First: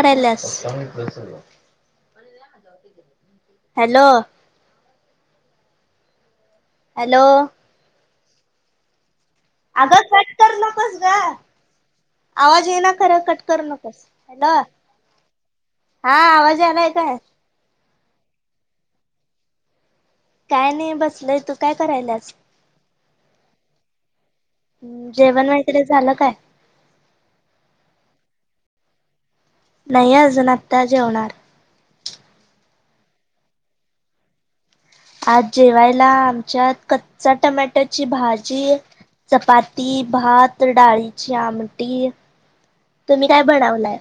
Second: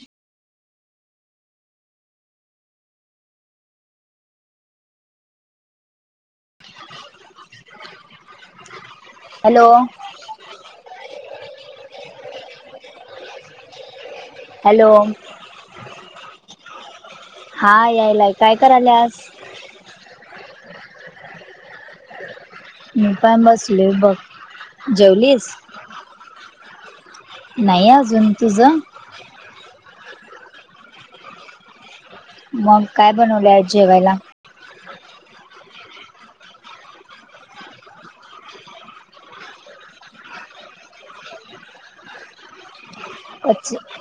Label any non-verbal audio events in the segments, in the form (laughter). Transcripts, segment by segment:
करायल्यास. (inaudible) Hello. Hello. (inaudible) Hello आगं cut कर नकोस ग, आवाज ये ना खरं कट कर नकोस. हॅलो हा आवाज यालाय काय. हा यायलाय काय करायल्यास? काय नाही बसलोय तू. काय करायल्यास मी पण बसलोय बघ जेवलीस जेवण वगैरे झालं काय? नाही अजून तुझं. नाही अजून आता जेवणार. मग काय बनवलंय? आज जेवायला. आज जेवायला आमच्यात कच्चा टोमॅटोची भाजी. चपाती, भात, डाळीची आमटी. तुम्ही काय अच्छा. बनवलाय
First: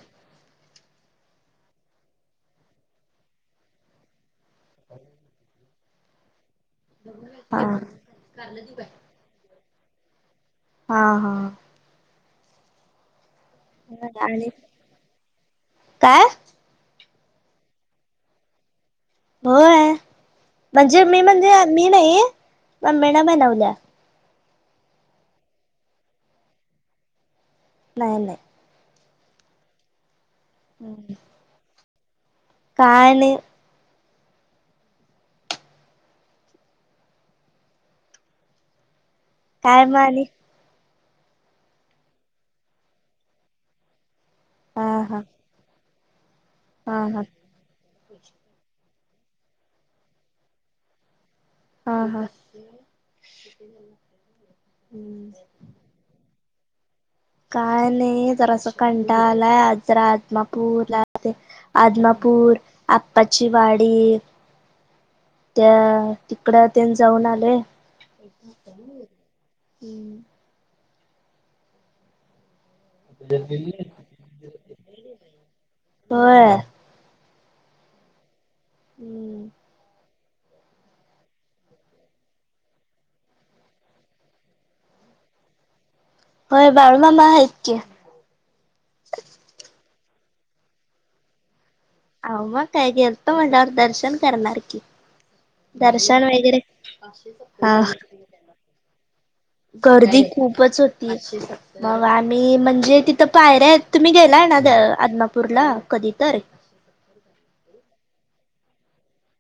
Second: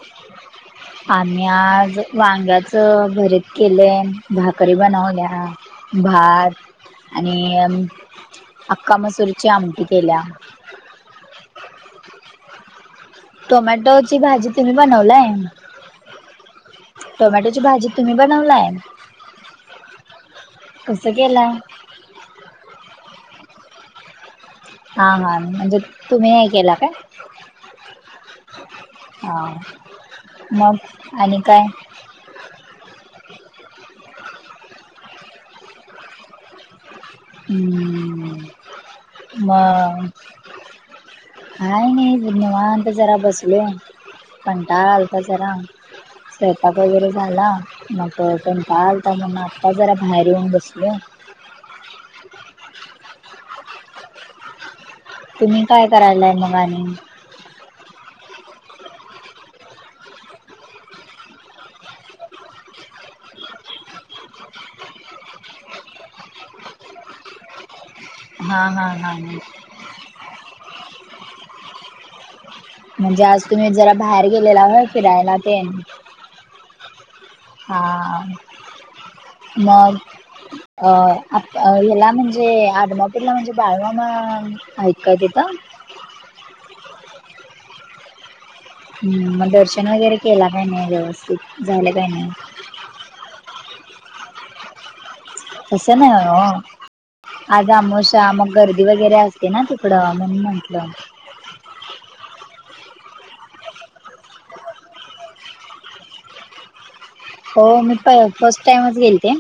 आम्ही आज वांग्याचं भरीत केलयं भाकरी बनवल्या. भात हा आणि अख्खा मसूरच्या आमटी केल्या. हा हा. (inaudible) टोमॅटोची भाजी आणि तुम्ही बनवलाय. काय टोमॅटोची भाजी तुम्ही बनवलाय? होय कसं मी केलाय म्हणजे मी नाही म्हणजे मम्मीने बनवल्या. हा हा म्हणजे तुम्ही हे केला काय? नाही नाही. मग हम्म. आणि काय. काय नाही. काय म मग. आणि काय नाही निवांत जरा बसलोय. हा कंटाळा हा आलता जरा. स्वयंपाक हा वगैरे हा झाला, मग कंटाळ आलता म्हणून आता जरा बाहेर येऊन बसलोय. हा हा. तुम्ही काय करायलाय मग आणि? काय नाही जरा अस कंटाळ आलाय आदमापूरला आदमापूर, आप्पाची वाडी. त्या तिकड तेन जाऊन आले. हा हा हा. हम्म. म्हणजे, आज तुम्ही जरा बाहेर गेलेला होय फिरायला तेन. होय हा हम्म मग? अ आता याला म्हणजे आदमापूरला म्हणजे बाळूमामा हाय काय तिथं? होय बाळूमामा आहेत की. हम्म, म दर्शन वगैरे केला का नाही व्यवस्थित? झालं काय नाय? आओ मग काय गेलतो म्हंटल्यावर दर्शन करणार की. तसं दर्शन नाहीये ओ. वगैरे आज हा अमोशा मग गर्दी वगैरे अस तेना तिकडं म्हणून म्हटलं. शिसक्त मग आम्ही म्हणजे तिथं पायऱ्या आहेत तुम्ही गेलाय ना गं आदमापूरला कधी तर. हो मी प फर्स्ट टाइमच गेलते,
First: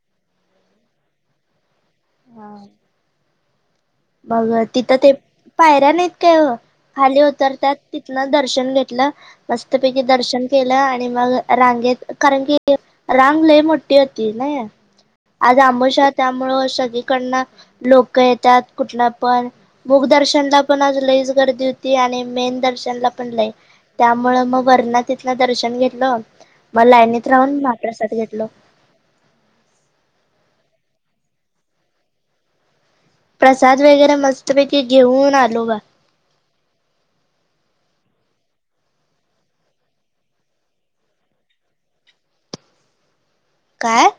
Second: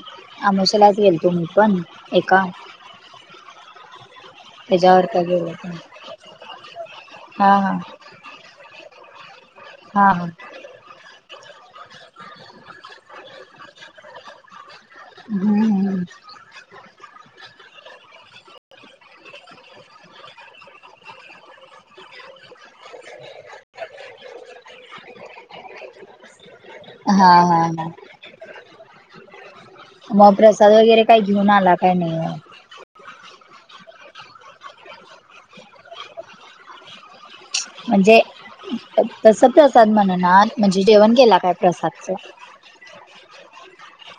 आमोशालाच गेलतो मी पण. एका मग तिथं त्याच्यावर ते का गेलं पण पायऱ्या नाहीत काय ओ, खाली हा उतरतात हा ति पुन्हा दर्शन घेतलं. मस्तपैकी हा हा दर्शन केलं आणि मग रांगेत कारण की रांग लई मोठी होती ना. आज हम्म आमोशा त्यामुळं सगळीकडनं लोकं येत्यात. कुठलं पण मूख दर्शनला पण आज लईच गर्दी होती आणि मेन दर्शनला पण लई. त्यामुळं मग वरनं तिथलं दर्शन घेतलं म लाईनीत हा राहून हा महा हा प्रसाद घेतलं. म प्रसाद वगैरे काय घेऊन आला काय नाय हो? प्रसाद वगैरे मस्तपैकी घेऊन आलो बघ. म्हणजे तसं प्रसाद म्हणनात, म्हणजे जेवण केेला काय प्रसादचं? काय?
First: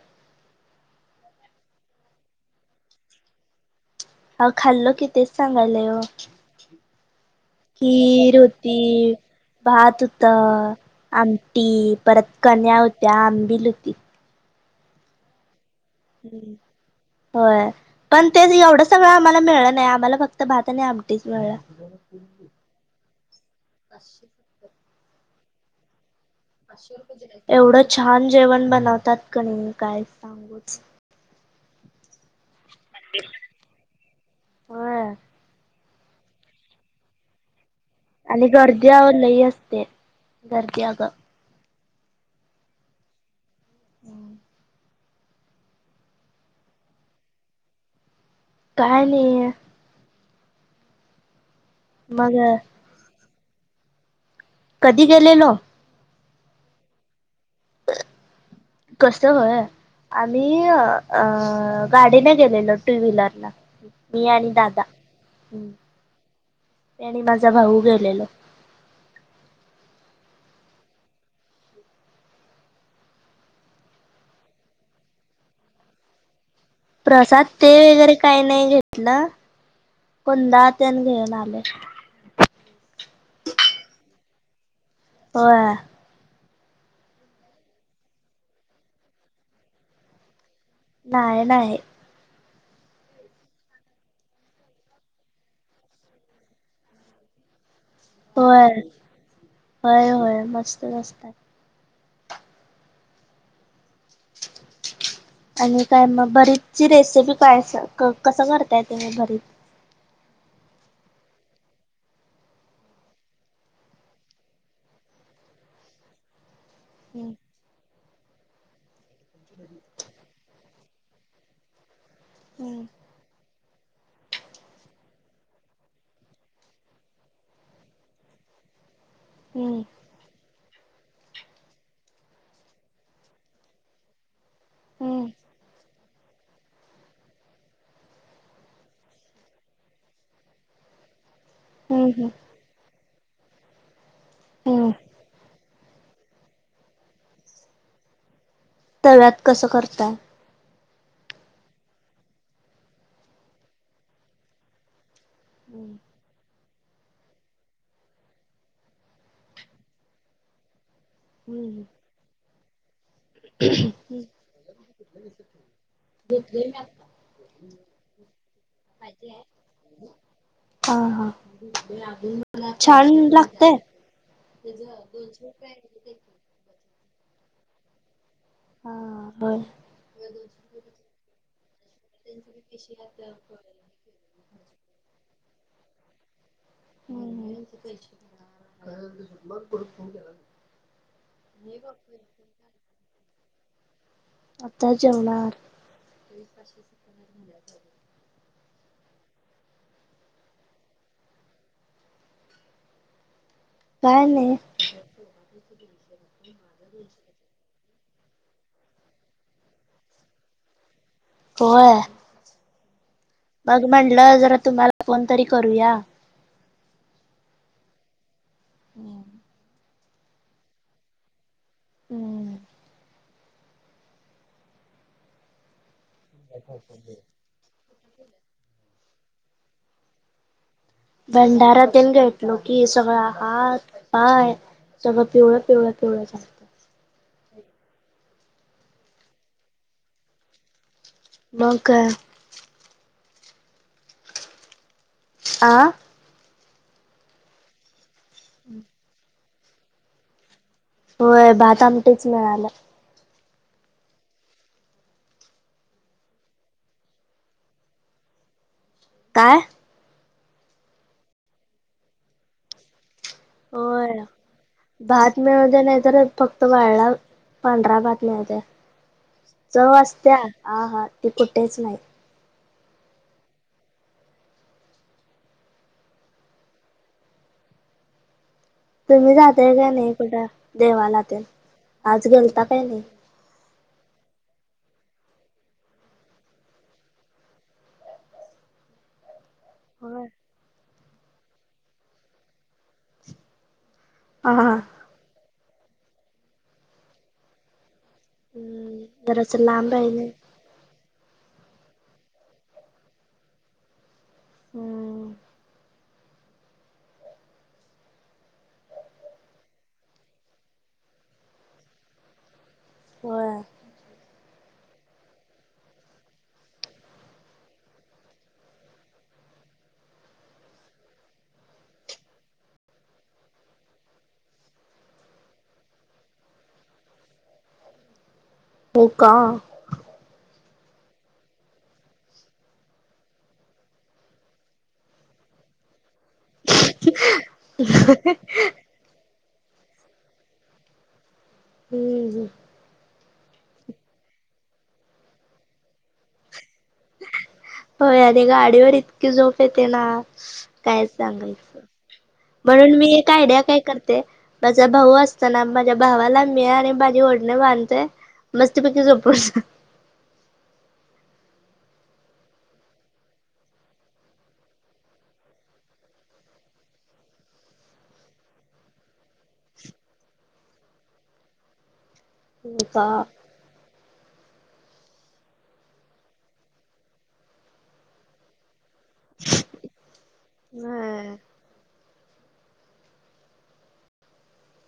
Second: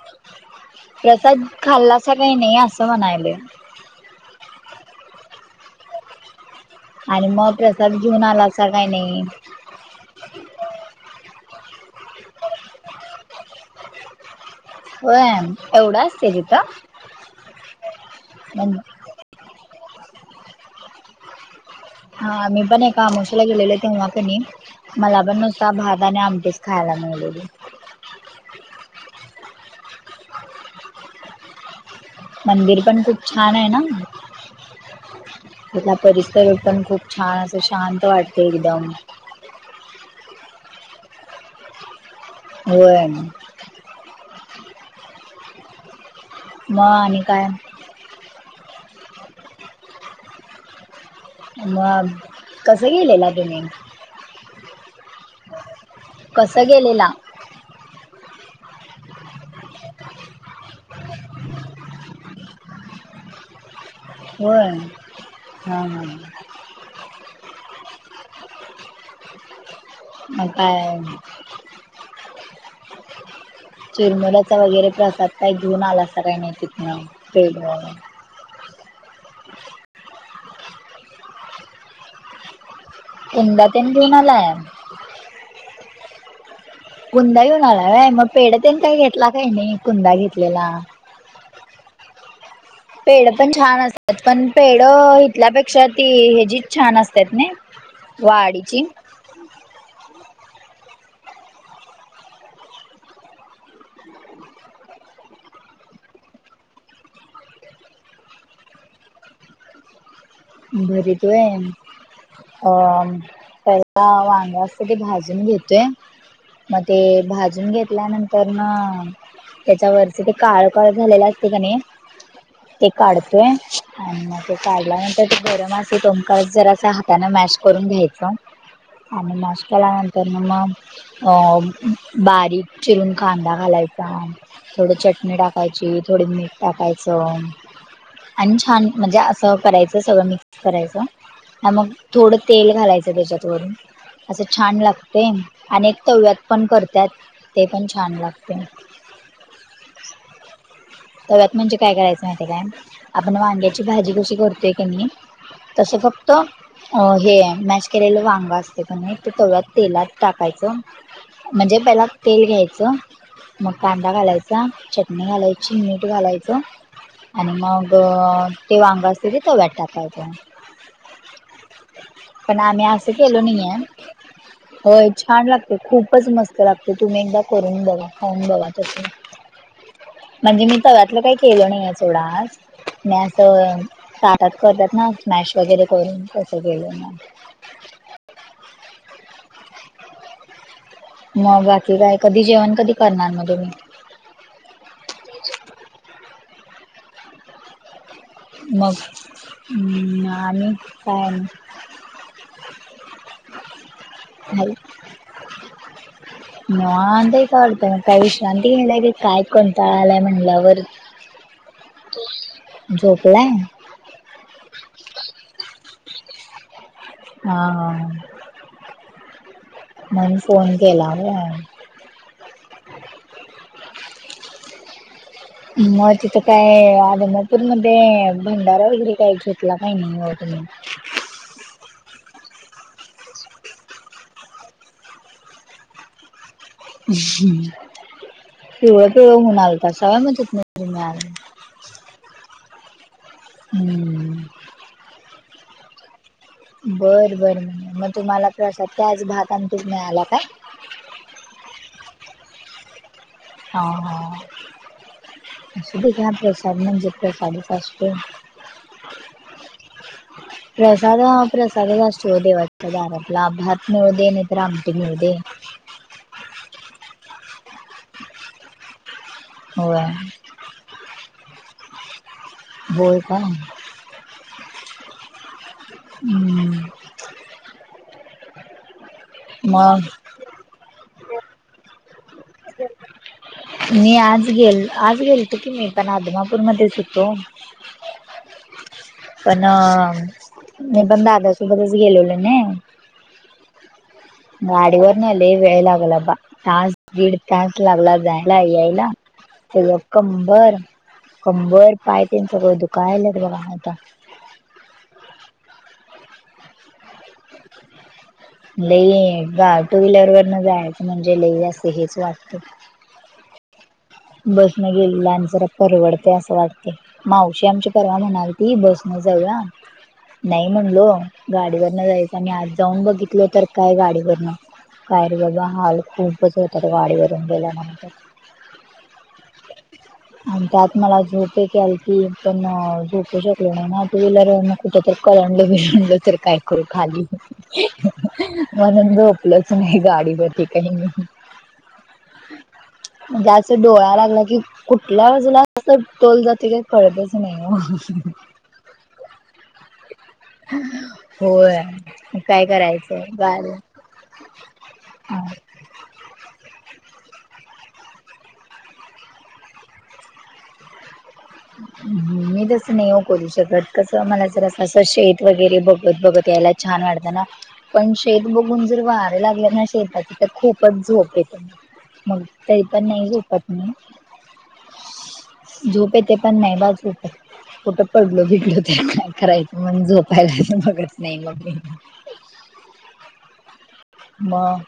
प्रसाद खाल्लासा काही नाही असं म्हणायलोय. अ खाल्लं की तेच सांगालय हो. आणि म प्रसाद घेऊन आला असं काही होती नाही. भात हुतं, आमटी, परत कन्या हुत्या, आंबिल हुती. वयाम हम्म होय, पण तेच एवढं सगळं आम्हाला मिळलं नाही आम्हाला फक्त भात आणि आमटीच हा मीपण एका अमोशाला गेलेले तेव्हा का नाई मला पण नुसता भात आणि आमटीच. खायला मिळलेली एवढं छान जेवण बनवतात क नई काय सांगूच मंदिर पण खूप छान आहे ना. होय. त्यातला परिसर पण खूप छान असं शांत वाटते आणि एकदम गर्दी आओ लई असते, गर्दी अगं हो आहे ना. हम्म. म आणि काय? काय नाय. मग कसं गेलेला तुम्ही? कधी गेलेलो? कसं गेलेला? (inaudible) कसं होय? आम्ही अ गाडीने गेलेलो टू व्हीलरला. मी आणि होय दादा हं, हा हा मी आणि माझा भाऊ गेलेलो. म काय आहे? चिरमुऱ्याचा वगैरे प्रसाद काही घेऊन आलासा काय नाही ति प्रसाद ते वगैरे काही नाही घेतलं कुंदा तेन घेऊन आलो. कुंदा तेन घेऊन आलाय आज. होय. कुंदा घेऊन आला व्हय मग, पेढ तेन काही घेतला काही नाही कुंदा घेतलेला. नाय नाही. पेढ पण छान असतात, कारण पेढ इथल्यापेक्षा ती हेची छान असत्यात नई? होय, होय होय मस्त मस्त आहे. (inaudible) आणि काय मग भरीतची रेसिपी काय अस? कसं करताय तुम्ही भरीत? भरीत व्हय. अम पहिला वांग असत ते भाजून घेतोय. म ते हम्म भाजून घेतल्यानंतर ना त्याच्यावरचे ते काळ. काळ झालेला असते का नी हम्म ते काढतोय आणि मग ते काढल्यानंतर. तर ते गरम असते तो पर्यंत जरा हातने मॅश करून घ्यायच आणि मॅश हम्म केल्यान तर मग अ बारीक चिरून कांदा घालायचा. थोडी हम्म चटणी टाकायची, थोडं मीठ टाकायचं. आणि छान म्हणजे असं करायचं सगळं मिक्स करायचं आणि मग हम्म हम्म थोडं तेल घालायचं त्याच्यात वरून. असं छान हम्म लागतय अनेक तव्यात पण करत्यात ते पण छान लागतय. तव्यात कसं करताय? तव्यात म्हणजे काय करायचं माहिती काय? आपण वांग्याची भाजी कशी करतोय तेनी तसंच झोपतो. अ हे मॅश केलेलं वांग असते क नई ते तव्यात तेलात टाकायचं. म्हणजे पॅनात तेल घ्यायचं. मग कांदा घालायचा, चटणी घालायची, मीठ घालायचं. आणि मग ते वांग असते, ते तव्यात टाकायच. हा हा, पण आम्ही छान असं केलो नाहीये लागतय? होय छान लागत, खूपचं मस्त लागते तुम्ही एकदा करून बघा खाऊन बघा. हा तस. होय म्हणजे मी तव्यातलं काही केलं नाहीये सोडा आज, मी असं. त्यात करतात ना, स्मॅश वगैरे करून तसं केलं. (inaudible) मग बाकी काय? कधी जेवण कधी करणार मग तुम्ही? आता जेवणार. मग आणि काय नई. (inaudible) काय नई. निवांत काय, विश्रांती घेतली की काय कंटाळ आलाय म्हंटल्यावर. होय झोपलाय? मग म्हणलं जरा तुम्हाला फोन तरी करूया. हा हा हा. (inaudible) म्हणुन फोन केला होय? हम्म. मग तिथं काय आले नायत. पूरमध्ये भंडारा वगैरे काही घेतला काही नाही नव्ह तुम्ही. भंडारा तेन घेतलो कि सगळा हात पाय. सगळ पिवळं पिवळं पिवळं झालं. अहं, पिवळं पिवळं होऊन आलत सवय तुम्ही आज. मग काय? हम्म. आ. बरं बरं मग आज तुम्हाला प्रसाद काय भात आमटीच मिळाला काय? होय भात आमटीचं मिळालं. हा हा. असूदे घ्या प्रसाद म्हणजे प्रसादच असतो. काय? प्रसाद हा प्रसादच असतोय ओ देवाच्या दारातला. भात मिळू दे नाहीतर आमटी मिळू दे. दे नाहीतर फक्त वाळला पांढरा भात मिळू दे. चव होय असत्या. आ हा ती कुठेच नाही. होय काय हुं तुम्ही जाताय काय मग नाही कुठं देवाला तेन? आज गेलता काय नाही? मी आज गेल- आज गेलतो की मी पण आदमापूरमध्येच हुतो. पण होय. मी पण दादा सोबतच गेललो ना. हा हा गाडीवर नाही आले वेळ लागला बा तास गीड तास लागला जाय- हम्म यायला जरासं लांब ना आहे (unintelligible) कंबर कंबर पाय तन सगळं दुख लयत बघा आता. हम. लई बा टू व्हीलर वरन जायचं म्हणजे लई असं हेच वाटतं. व्हयं. बसनं गेलेलं आणि जरा परवडतय असं वाटतंय. मावशी आमची परवा म्हणालती बसं न जाऊया. नाही म्हणलो, गाडीवरन जायचं आणि आज जाऊन बघितलो तर काय गाडीवरन. काय रे बाबा हाल खूपचं होतात. गाडीवरून गेल्यानंतर. हो का? आणि त्यात मला झोप एक यायलती पण नाही झोपू शकलो नाही ना कारण टू व्हीलरवरन कुठे तर कलंडलो बिलंडलो तर काय करू खाली. (unintelligible) म्हणून झोपलोच नाही काही गाडीवरती मी काही हंम्म. हम्म. म्हणजे असं डोळा लागला की कुठल्या बाजूला तोल जातोय होय आणि गाडीवर इतकी झोप येते ना काय सांगू? होय मग काय म्हणून मी करायचंय एक आयडिया गाडी काय करते माझा भाऊ असतो ना. माझ्या भावाला मी आणि माझी ओडणी बांधते मस्तपैकी झोपून जा मी तसं नाही वो करू शकत कसं मला जर अस शेत वगैरे बघत बघत यायला छान वाटत ना पण शेत बघून जर वारं लागलं ना शेतातची तर खूपच झोप येते. मग तरी पण जा नाही झोपत झोपये ते पण नाही (unintelligible) कुठं पडलो भिडलो तर. करायचं मण झोपायला बघत नाही मग. मग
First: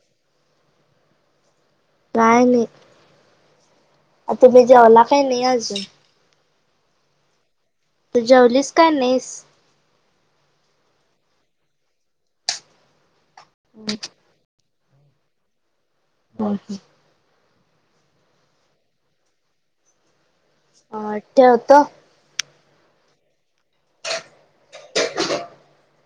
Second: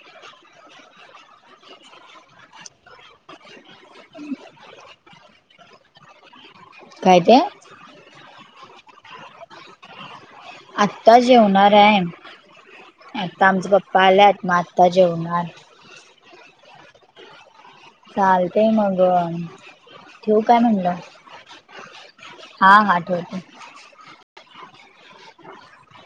काही नाही. (inaudible) तुम्ही जेवला काय नाही अजून? काय ते? तर जेवलीस काय नाहीस? आत्ता जेवणार आहे आता आमचा पप्पा आल्यात. आत जेवणार. हम हम. चालतेय मग ठेऊ काय म्हणलं. अ ठेवतो. हा हा ठेव (inaudible)